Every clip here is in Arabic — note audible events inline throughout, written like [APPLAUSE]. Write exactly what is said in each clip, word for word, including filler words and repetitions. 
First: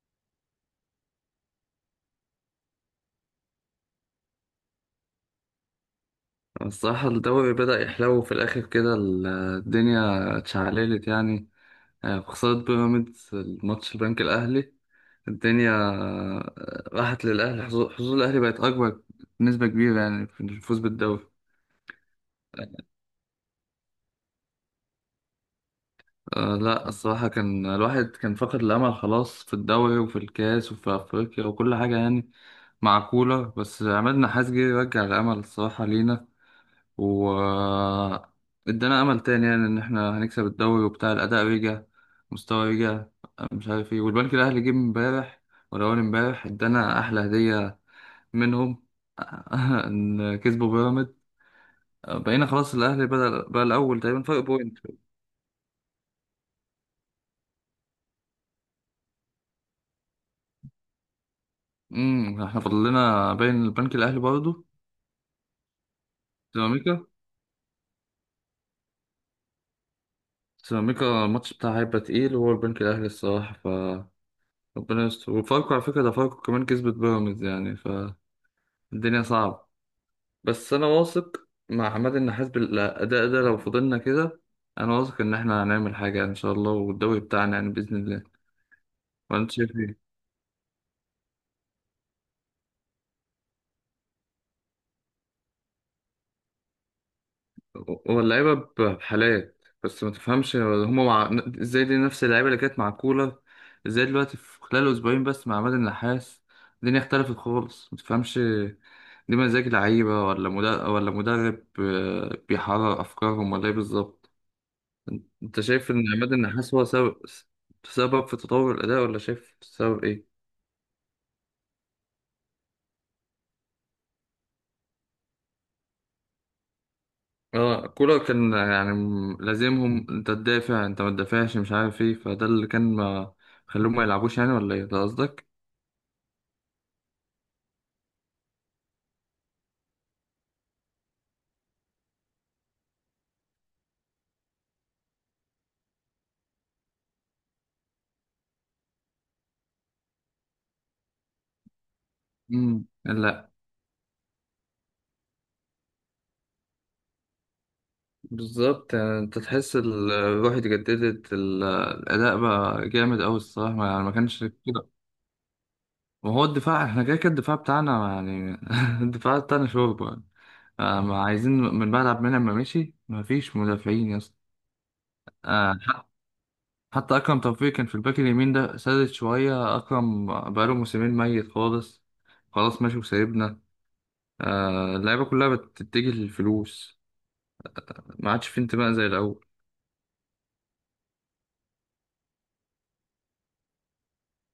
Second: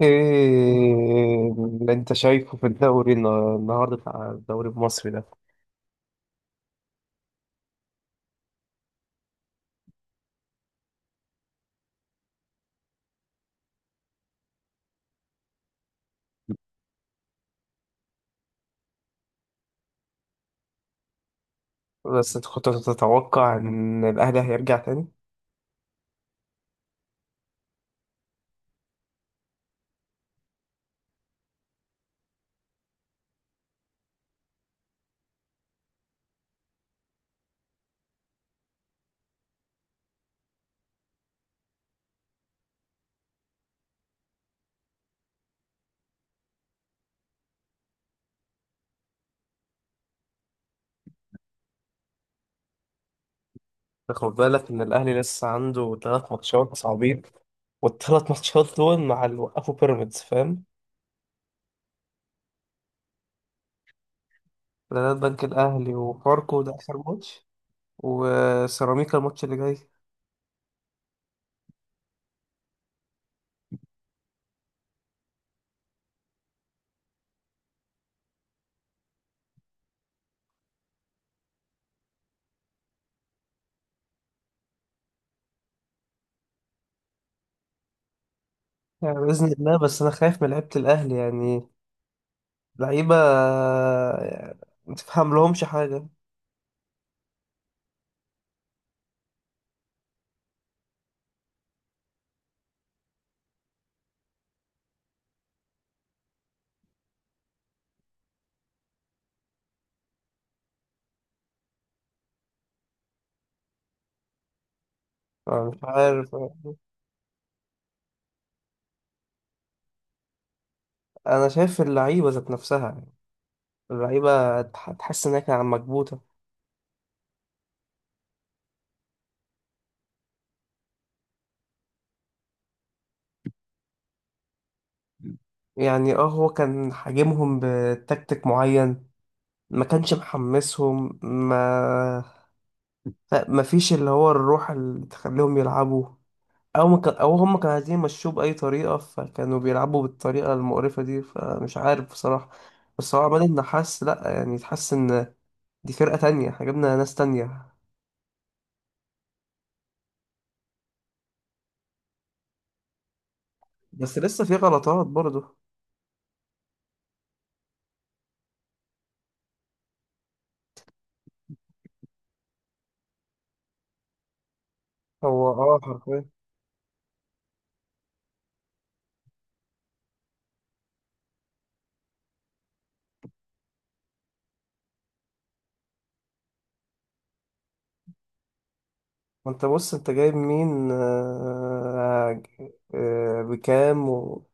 ايه اللي انت شايفه في الدوري النا- النهارده بتاع الدوري المصري ده؟ الصراحة الدوري بدأ يحلو في الآخر كده، ال- الدنيا اتشعللت يعني. آه، خسارة بيراميدز الماتش البنك الأهلي، الدنيا آه، راحت للأهلي. حظوظ حظوظ الأهلي بقت أكبر بنسبة كبيرة يعني في الفوز بالدوري. بس انت كنت تتوقع ان الاهلي هيرجع تاني؟ آه لا، الصراحة كان الواحد كان فقد الأمل خلاص في الدوري وفي الكاس وفي أفريقيا وكل حاجة يعني مع كولر. بس عماد نحاس جه يرجع الأمل الصراحة لينا و ادانا امل تاني، يعني ان احنا هنكسب الدوري وبتاع، الاداء رجع، مستوى رجع، مش عارف ايه. والبنك الاهلي جه امبارح ولا اول امبارح ادانا احلى هديه منهم [LAUGHS] ان كسبوا بيراميدز. بقينا خلاص الاهلي بدأ بقى الاول تقريبا، خد فرق بالك بوينت. ان الاهلي لسه عنده ثلاث ماتشات صعبين، والثلاث ماتشات دول مع اللي وقفوا بيراميدز، فاهم؟ امم احنا فاضل لنا باين البنك الاهلي برضه. بلد بنك الاهلي وفاركو ده اخر سيراميكا. ماتش، وسيراميكا الماتش اللي جاي. سيراميكا الماتش بتاعها هيبقى تقيل، وهو البنك الاهلي الصراحه. ف ربنا يستر. وفاركو على فكره، ده فاركو كمان كسبت بيراميدز يعني، فالدنيا صعبه. بس انا واثق مع عماد النحاس بالاداء ده، لو فضلنا كده انا واثق ان احنا هنعمل حاجه ان شاء الله، والدوري بتاعنا يعني باذن الله. يعني وانت باذن شايف الله، بس ايه؟ انا خايف من لعيبه الاهلي يعني. لعيبه يعني ما تفهم لهمش حاجه. هو اللعيبه بحالات، بس ما تفهمش هما مع ازاي دي نفس اللعيبه اللي كانت مع كولر؟ ازاي دلوقتي في خلال اسبوعين بس مع عماد النحاس الدنيا اختلفت خالص، ما تفهمش. دي مزاج لعيبه ولا مدرب، ولا مدرب آه، بيحرر افكارهم، ولا ايه بالظبط؟ انت أنا مش شايف ان عماد عارف. النحاس هو سبب سبب في تطور الاداء، ولا شايف سبب ايه؟ انا شايف اللعيبه ذات نفسها. اللعيبة تح- تحس إنها كانت مكبوتة. اه كولر كان يعني م- لازمهم، انت تدافع، انت ما تدافعش، مش عارف ايه، فده اللي كان. ما خلوهم ما يلعبوش يعني، ولا ايه ده قصدك؟ يعني اه، هو كان حاجمهم بتكتيك معين، ما كانش محمسهم، ما ما فيش اللي هو الروح اللي تخليهم يلعبوا، او ما كان، او هم كانوا عايزين يمشوه بأي طريقة، فكانوا بيلعبوا بالطريقة المقرفة دي، فمش عارف بصراحة. امم بس هو عماد لا، النحاس لا، يعني تحس ان دي فرقة تانية، احنا جبنا ناس تانية. بالظبط. يعني انت تحس ال- الروح اتجددت، ال- الاداء بقى جامد قوي الصراحه، ما- يعني ما بس لسه كانش في كده. غلطات برضه. وهو الدفاع، احنا كده كده الدفاع بتاعنا يعني [LAUGHS] الدفاع بتاعنا شوربه يعني. آه، ما عايزين، من بعد عبد المنعم ما مشي ما فيش مدافعين يا اسطى. هو آه، اه، حرفيا. حتى أكرم توفيق كان في الباك اليمين، ده سادت شوية، أكرم بقاله موسمين ميت خالص. خلاص ماشي وسايبنا. آه، اللعيبة كلها بتتجه للفلوس، ما عادش في انتماء زي الأول. وانت بص، انت جايب مين آه، آه، بكام و...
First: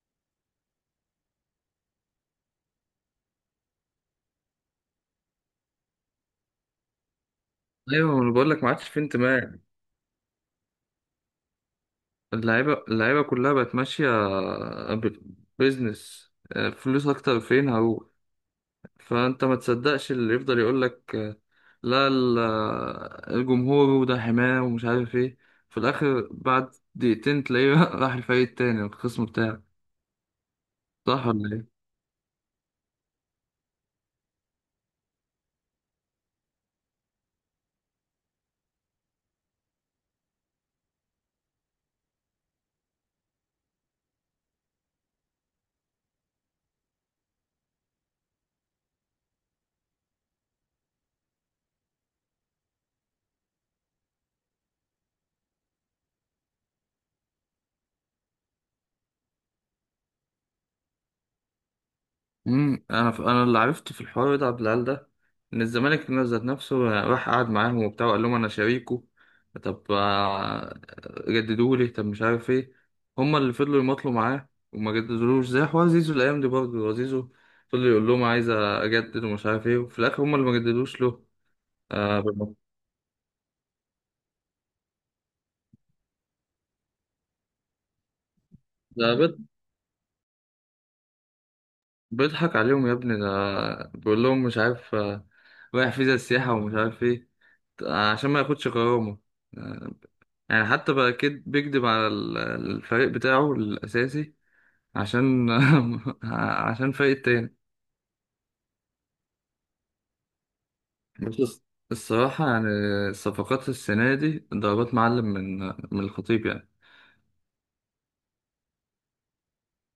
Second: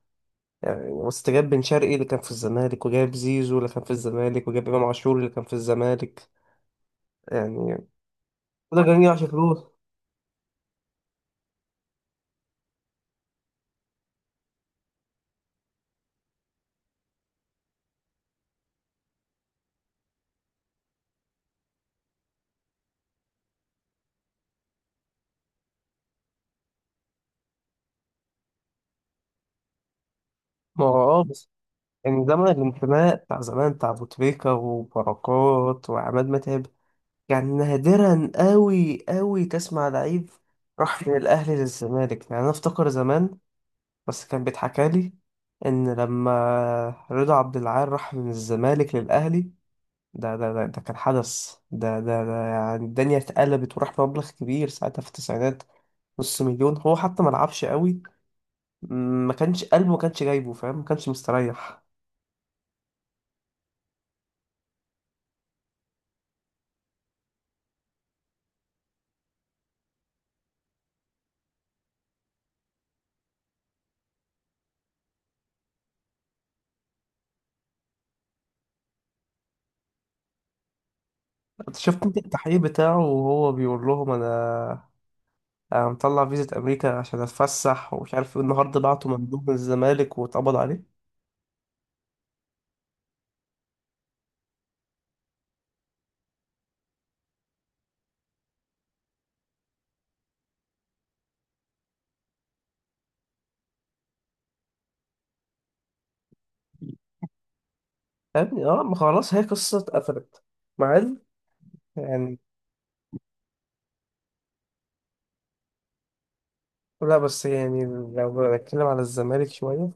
يعني بص، انت جايب بن شرقي اللي كان في الزمالك، وجايب زيزو اللي كان في الزمالك، وجايب امام عاشور اللي كان في الزمالك، يعني أيوة أنا بقول لك، ما كل ده عادش في جميل عشان انتماء. فلوس. اللعيبة اللعيبة كلها بقت ماشية بزنس. فلوس أكتر، فين هروح؟ فأنت ما تصدقش اللي يفضل يقول لك آه، لا، ال- آه، الجمهور وده حماه ومش عارف ايه. في الآخر بعد دقيقتين تلاقيه [LAUGHS] راح الفريق التاني الخصم بتاعه. ما هو اه. صح بس ولا ايه؟ يعني زمن الانتماء بتاع زمان، بتاع ابو تريكة وبركات وعماد متعب، يعني نادرا قوي قوي تسمع لعيب راح من الاهلي للزمالك. يعني انا افتكر زمان، بس كان بيتحكى لي ان لما رضا عبد العال راح من الزمالك للاهلي، ده ده ده, ده كان حدث، ده, ده ده يعني الدنيا اتقلبت، وراح مبلغ كبير ساعتها في التسعينات، نص مليون. هو حتى ما لعبش قوي، ما كانش قلبه، ما كانش جايبه فاهم، ما كانش مستريح. امم انا ف... انا اللي عرفته في الحوار ده عبد العال ده، ان الزمالك ذات نفسه راح قعد معاهم وبتاع وقال لهم انا شريكه. طب آه، جددوا لي، طب مش عارف ايه. هما اللي فضلوا يماطلوا معاه وما جددولوش. زي حوار زيزو الايام دي برضه، زيزو فضل يقول لهم عايز اجدد ومش عارف ايه، وفي الاخر هما اللي ما جددوش له. شفت انت آه، بالم- التحقيق بتاعه وهو بيقول لهم: انا انا مطلع فيزا امريكا عشان اتفسح ومش عارف ايه، النهارده بعته ده بيض- مندوب من الزمالك واتقبض عليه. بيضحك عليهم يا ابني ده. بيقول لهم مش عارف آه، رايح فيزا السياحة ومش عارف ايه آه، عشان ما ياخدش غرامة. آه، يعني حتى بقى كد بيكدب على ال- الفريق بتاعه الأساسي، عشان [LAUGHS] عشان فريق تاني. فاهمني؟ اه، ما خلاص، هي قصه اتقفلت، مع إن بس الص- يعني. الصراحة يعني الصفقات السنة دي ضربات معلم من من الخطيب يعني. لا بس يعني، لو بنتكلم على الزمالك شوية،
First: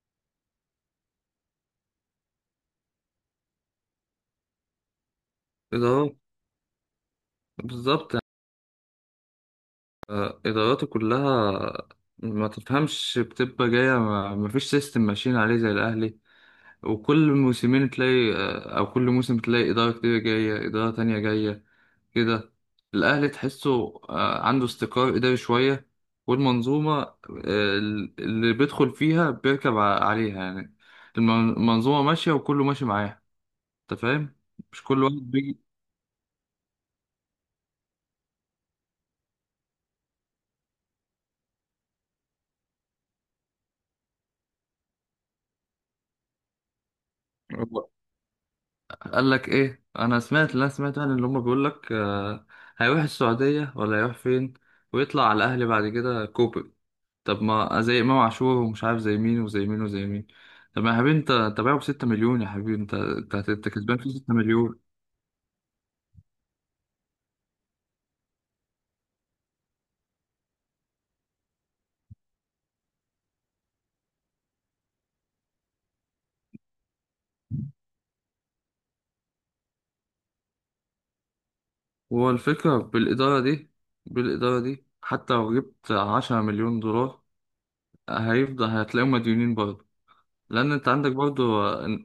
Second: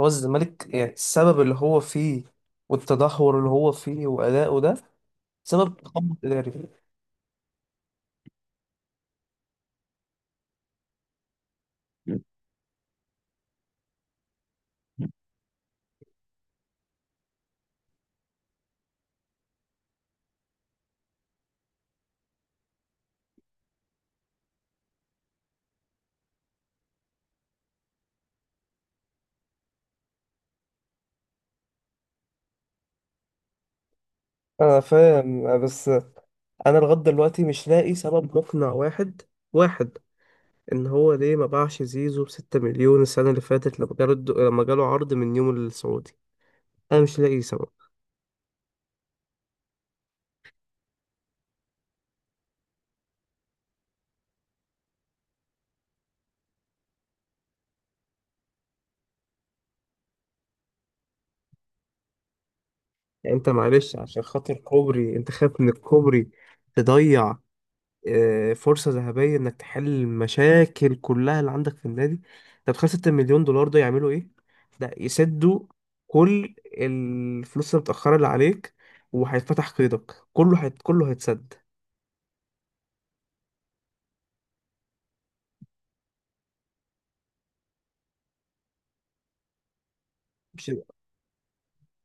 هو الزمالك يعني السبب اللي هو فيه والتدهور اللي هو فيه وأداؤه ده سبب تخبط إدارات، إداري. بالظبط، آه، إداراته كلها ما تفهمش، بتبقى جاية ما ما فيش سيستم ماشيين عليه زي الأهلي. وكل موسمين تلاقي آه، أو كل موسم تلاقي إدارة، كتير جاية إدارة تانية جاية كده. الأهلي تحسه آه، عنده استقرار إداري شوية، والمنظومة آه، اللي بيدخل فيها بيركب ع- عليها يعني. المن- المنظومة ماشية وكله ماشي معاها. أنت فاهم؟ أنا مش كل واحد بيجي. فاهم، بس أنا لغاية دلوقتي مش لاقي سبب مقنع واحد واحد، إن هو ليه ما باعش زيزو بستة مليون السنة اللي فاتت، لما جاله الد- لما جاله عرض من نيوم السعودي. أنا مش لاقي سبب. هو قال لك إيه؟ أنا سمعت، لا سمعت يعني، اللي هما بيقول لك آه، هيروح السعودية ولا هيروح فين؟ ويطلع على الأهلي بعد كده كوبري. طب ما زي إمام عاشور ومش عارف، زي مين وزي مين وزي مين. طب يا حبيبي، انت انت باعه بستة مليون، يا حبيبي انت يعني أنت انت انت معلش، كسبان فيه عشان ستة خاطر مليون كوبري أنت خايف من الكوبري تضيع آه، فرصة ذهبية انك تحل المشاكل كلها اللي عندك في النادي؟ طب خمسة مليون دولار ده يعملوا ايه؟ ده يسدوا كل الفلوس المتأخرة اللي عليك، وهيتفتح قيدك، كله هيت... كله هيتسد. هو الفكرة بالإدارة دي، بالإدارة دي حتى لو جبت عشرة مليون دولار هيفضل هتلاقيهم مديونين برضه. مش. لأن أنت عندك برضه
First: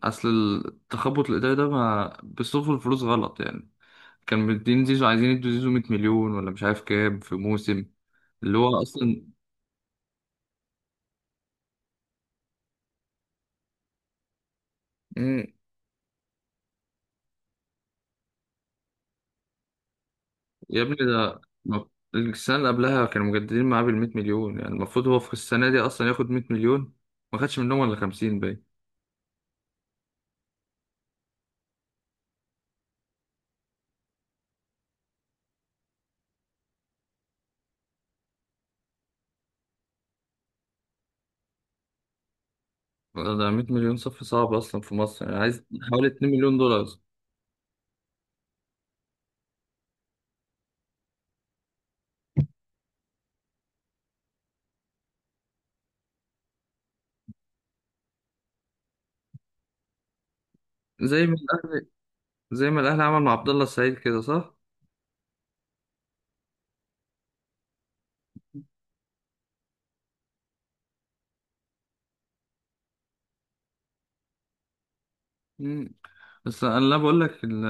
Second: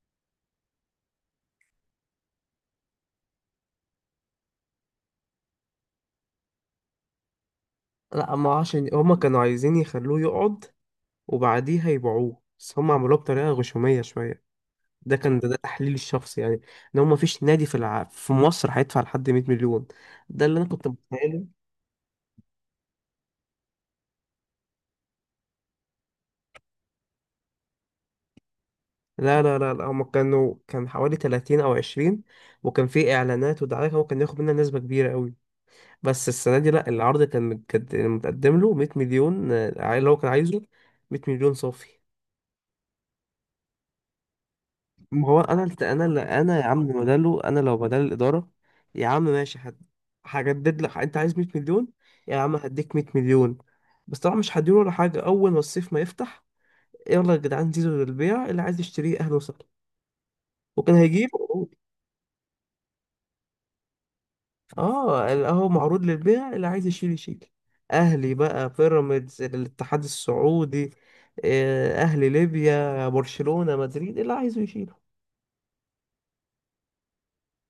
أصل التخبط الإداري ده، ما بيصرفوا الفلوس غلط يعني. كان مدين زيزو، عايزين يدوا زيزو مية مليون ولا مش عارف كام في موسم، لا، ما اللي هو عشان هما أصلا كانوا عايزين يخلوه يقعد وبعديها يبيعوه، بس هما عملوها بطريقة غشومية شوية. ده كان مم، ده, ده تحليلي الشخصي يعني، ان هو مفيش نادي في الع... في مصر هيدفع لحد مئة مليون، ده اللي انا يا كنت ابني ده، متخيله. ما- السنة اللي قبلها كانوا مجددين معاه بالمية مليون، يعني المفروض هو في السنة دي أصلا ياخد مية مليون، ما خدش منهم ولا خمسين. لا لا لا لا، هما كانوا كان حوالي ثلاثين او عشرين، وكان في اعلانات ودعايات هو كان ياخد منها نسبة كبيرة قوي، بس السنة دي لا، العرض كان مت- كان متقدم له مية مليون، آه، اللي هو كان عايزه، مية مليون صافي. ده 100 مليون صف صعب اصلا في مصر، ما يعني هو انا عايز الت- انا حوالي اللي انا يا اتنين مليون دولار مليون عم، دولار. بداله، انا لو بدل الإدارة، يا عم ماشي، هد- هجدد لك، انت عايز مية مليون، يا عم هديك مية مليون. بس طبعا مش هديله ولا حاجة، اول ما الصيف ما يفتح: يلا يا جدعان، زيزو للبيع، اللي عايز يشتريه اهلا وسهلا، وكان زي هيجيب. ما الاهلي زي ما الاهلي عمل مع عبد الله السعيد كده، صح؟ اه، اهو معروض للبيع، اللي عايز يشيل يشيل، اهلي بقى، بيراميدز، الاتحاد السعودي، آه، اهلي ليبيا، برشلونة، مدريد، اللي عايزه يشيله. مم. بس انا، لا بقول لك، ال-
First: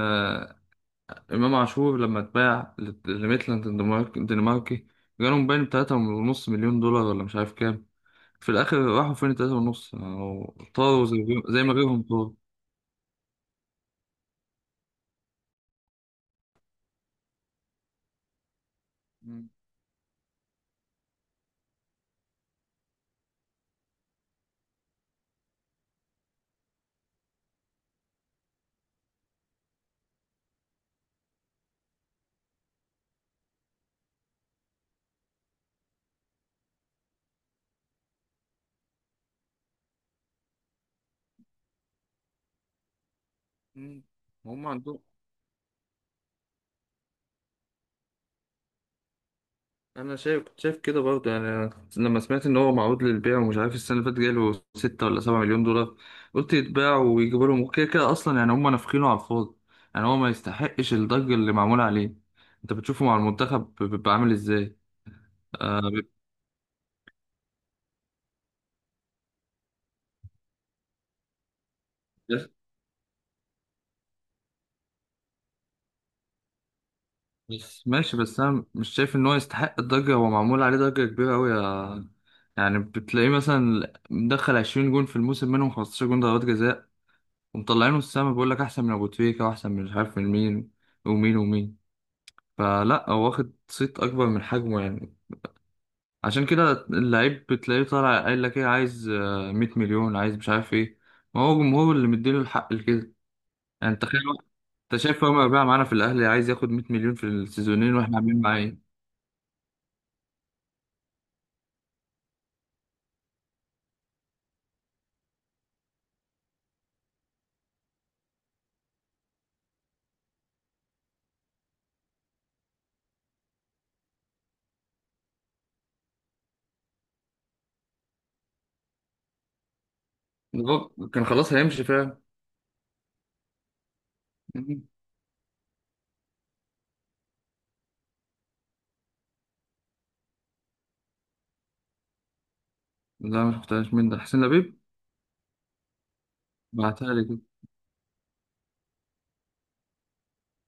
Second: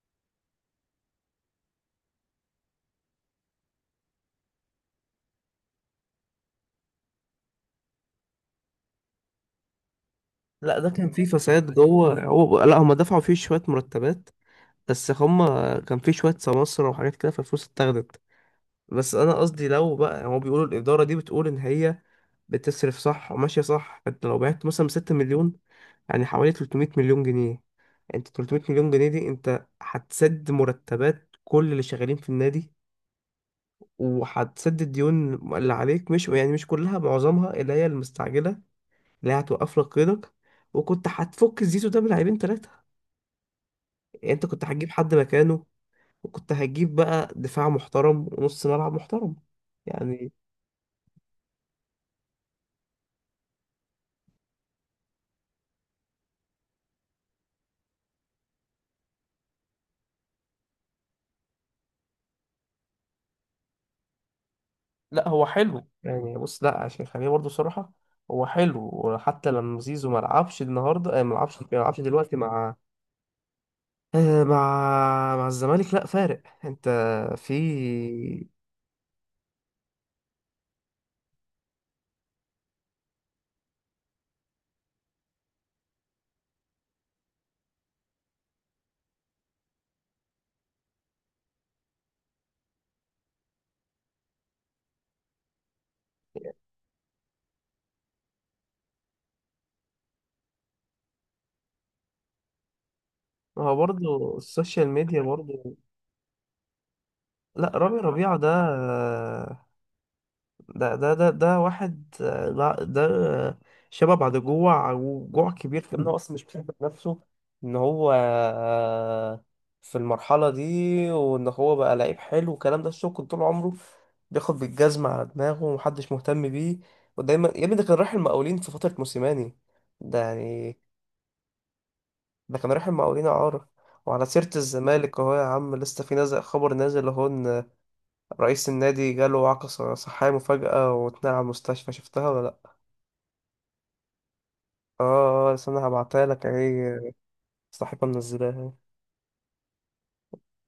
امام عاشور لما اتباع لت- لميتلاند الدنمارك- الدنماركي، جالهم باين بتلاتة ونص مليون دولار ولا مش عارف كام. في الاخر راحوا فين تلاتة ونص؟ أو لا، ده طاروا كان فيه زي زي فساد ما غيرهم جوه، طاروا. هو لا، هم دفعوا فيه شوية مرتبات، بس هم كان فيه شوية سماسرة وحاجات كده، فالفلوس اتاخدت. بس انا مم. قصدي، لو بقى هو بيقولوا الادارة دي بتقول ان هي بتصرف صح وماشية صح، انت لو بعت مثلا ستة مليون، يعني حوالي تلتمية مليون جنيه، انت تلتمية مليون جنيه دي انت هتسد مرتبات كل اللي شغالين في النادي، وهتسد الديون اللي عليك، مش يعني مش كلها، معظمها اللي هي المستعجلة، اللي هي هتوقف لك قيدك، وكنت هتفك الزيزو ده بلاعبين ثلاثة، مم. يعني انت كنت هم هتجيب عندهم. حد مكانه، وكنت هتجيب بقى دفاع محترم ونص ملعب محترم، انا يعني. شايف، كنت شايف كده برضه يعني. أنا لما سمعت ان هو معروض للبيع، ومش عارف السنه اللي فاتت جاله ستة ولا سبعة مليون دولار، قلت يتباع ويجيبوا لهم، كده كده اصلا يعني هم نافخينه على الفاضي، يعني هو ما يستحقش الضجه اللي معموله عليه. انت بتشوفه مع المنتخب بيبقى عامل ازاي؟ لا هو آه حلو بيبقى- يعني، بص، لا عشان خليني برضه صراحة، هو حلو، وحتى لما زيزو ما لعبش النهارده، آه، ما لعبش ما لعبش دلوقتي مع، آه، مع مع الزمالك، لا فارق، انت في. بس ماشي، بس انا مش شايف ان هو يستحق الضجه، هو معمول عليه ضجه كبيره قوي، يا يعني بتلاقيه مثلا مدخل عشرين جون في الموسم منهم خمسة عشر جون ضربات جزاء، ومطلعينه السما، بيقول لك احسن من ابو تريكة واحسن من مش عارف من مين، ومين ومين. فلا هو واخد صيت اكبر من حجمه يعني. عشان كده اللعيب بتلاقيه طالع قايل لك ايه؟ عايز آه، مية مليون، عايز مش عارف ايه، ما هو جمهور اللي مديله الحق لكده. ما هو يعني انت تخيل برضه واحد- السوشيال انت ميديا شايف عمر ربيعة برضه. معانا في الاهلي عايز ياخد مية مليون في لا، السيزونين، رامي واحنا ربيعة عاملين ده، معاه ايه؟ ده ده ده, ده واحد، آه، لا، ده شبه بعد جوع، وجوع كبير في انه اصلا مش بيحب نفسه، ان هو آه، في المرحلة دي، وان هو بقى لعيب حلو والكلام ده، الشغل طول عمره بياخد بالجزمة على دماغه ومحدش مهتم بيه. ودايما يا ابني، ده كان رايح المقاولين في فترة موسيماني، ده ده يعني، هو كان خلاص هيمشي فعلا. ده كان رايح المقاولين إعارة. وعلى سيرة الزمالك أهو، يا عم لسه في نازل خبر، نازل أهو، إن رئيس النادي جاله عقد ص- صحية مفاجأة واتنقل على المستشفى، شفتها ولا لأ؟ لا مش بتاعش، مين ده؟ حسين لبيب. آه آه، آه، استنى هبعتها لك أهي، بعتها لي. صاحبها منزلاها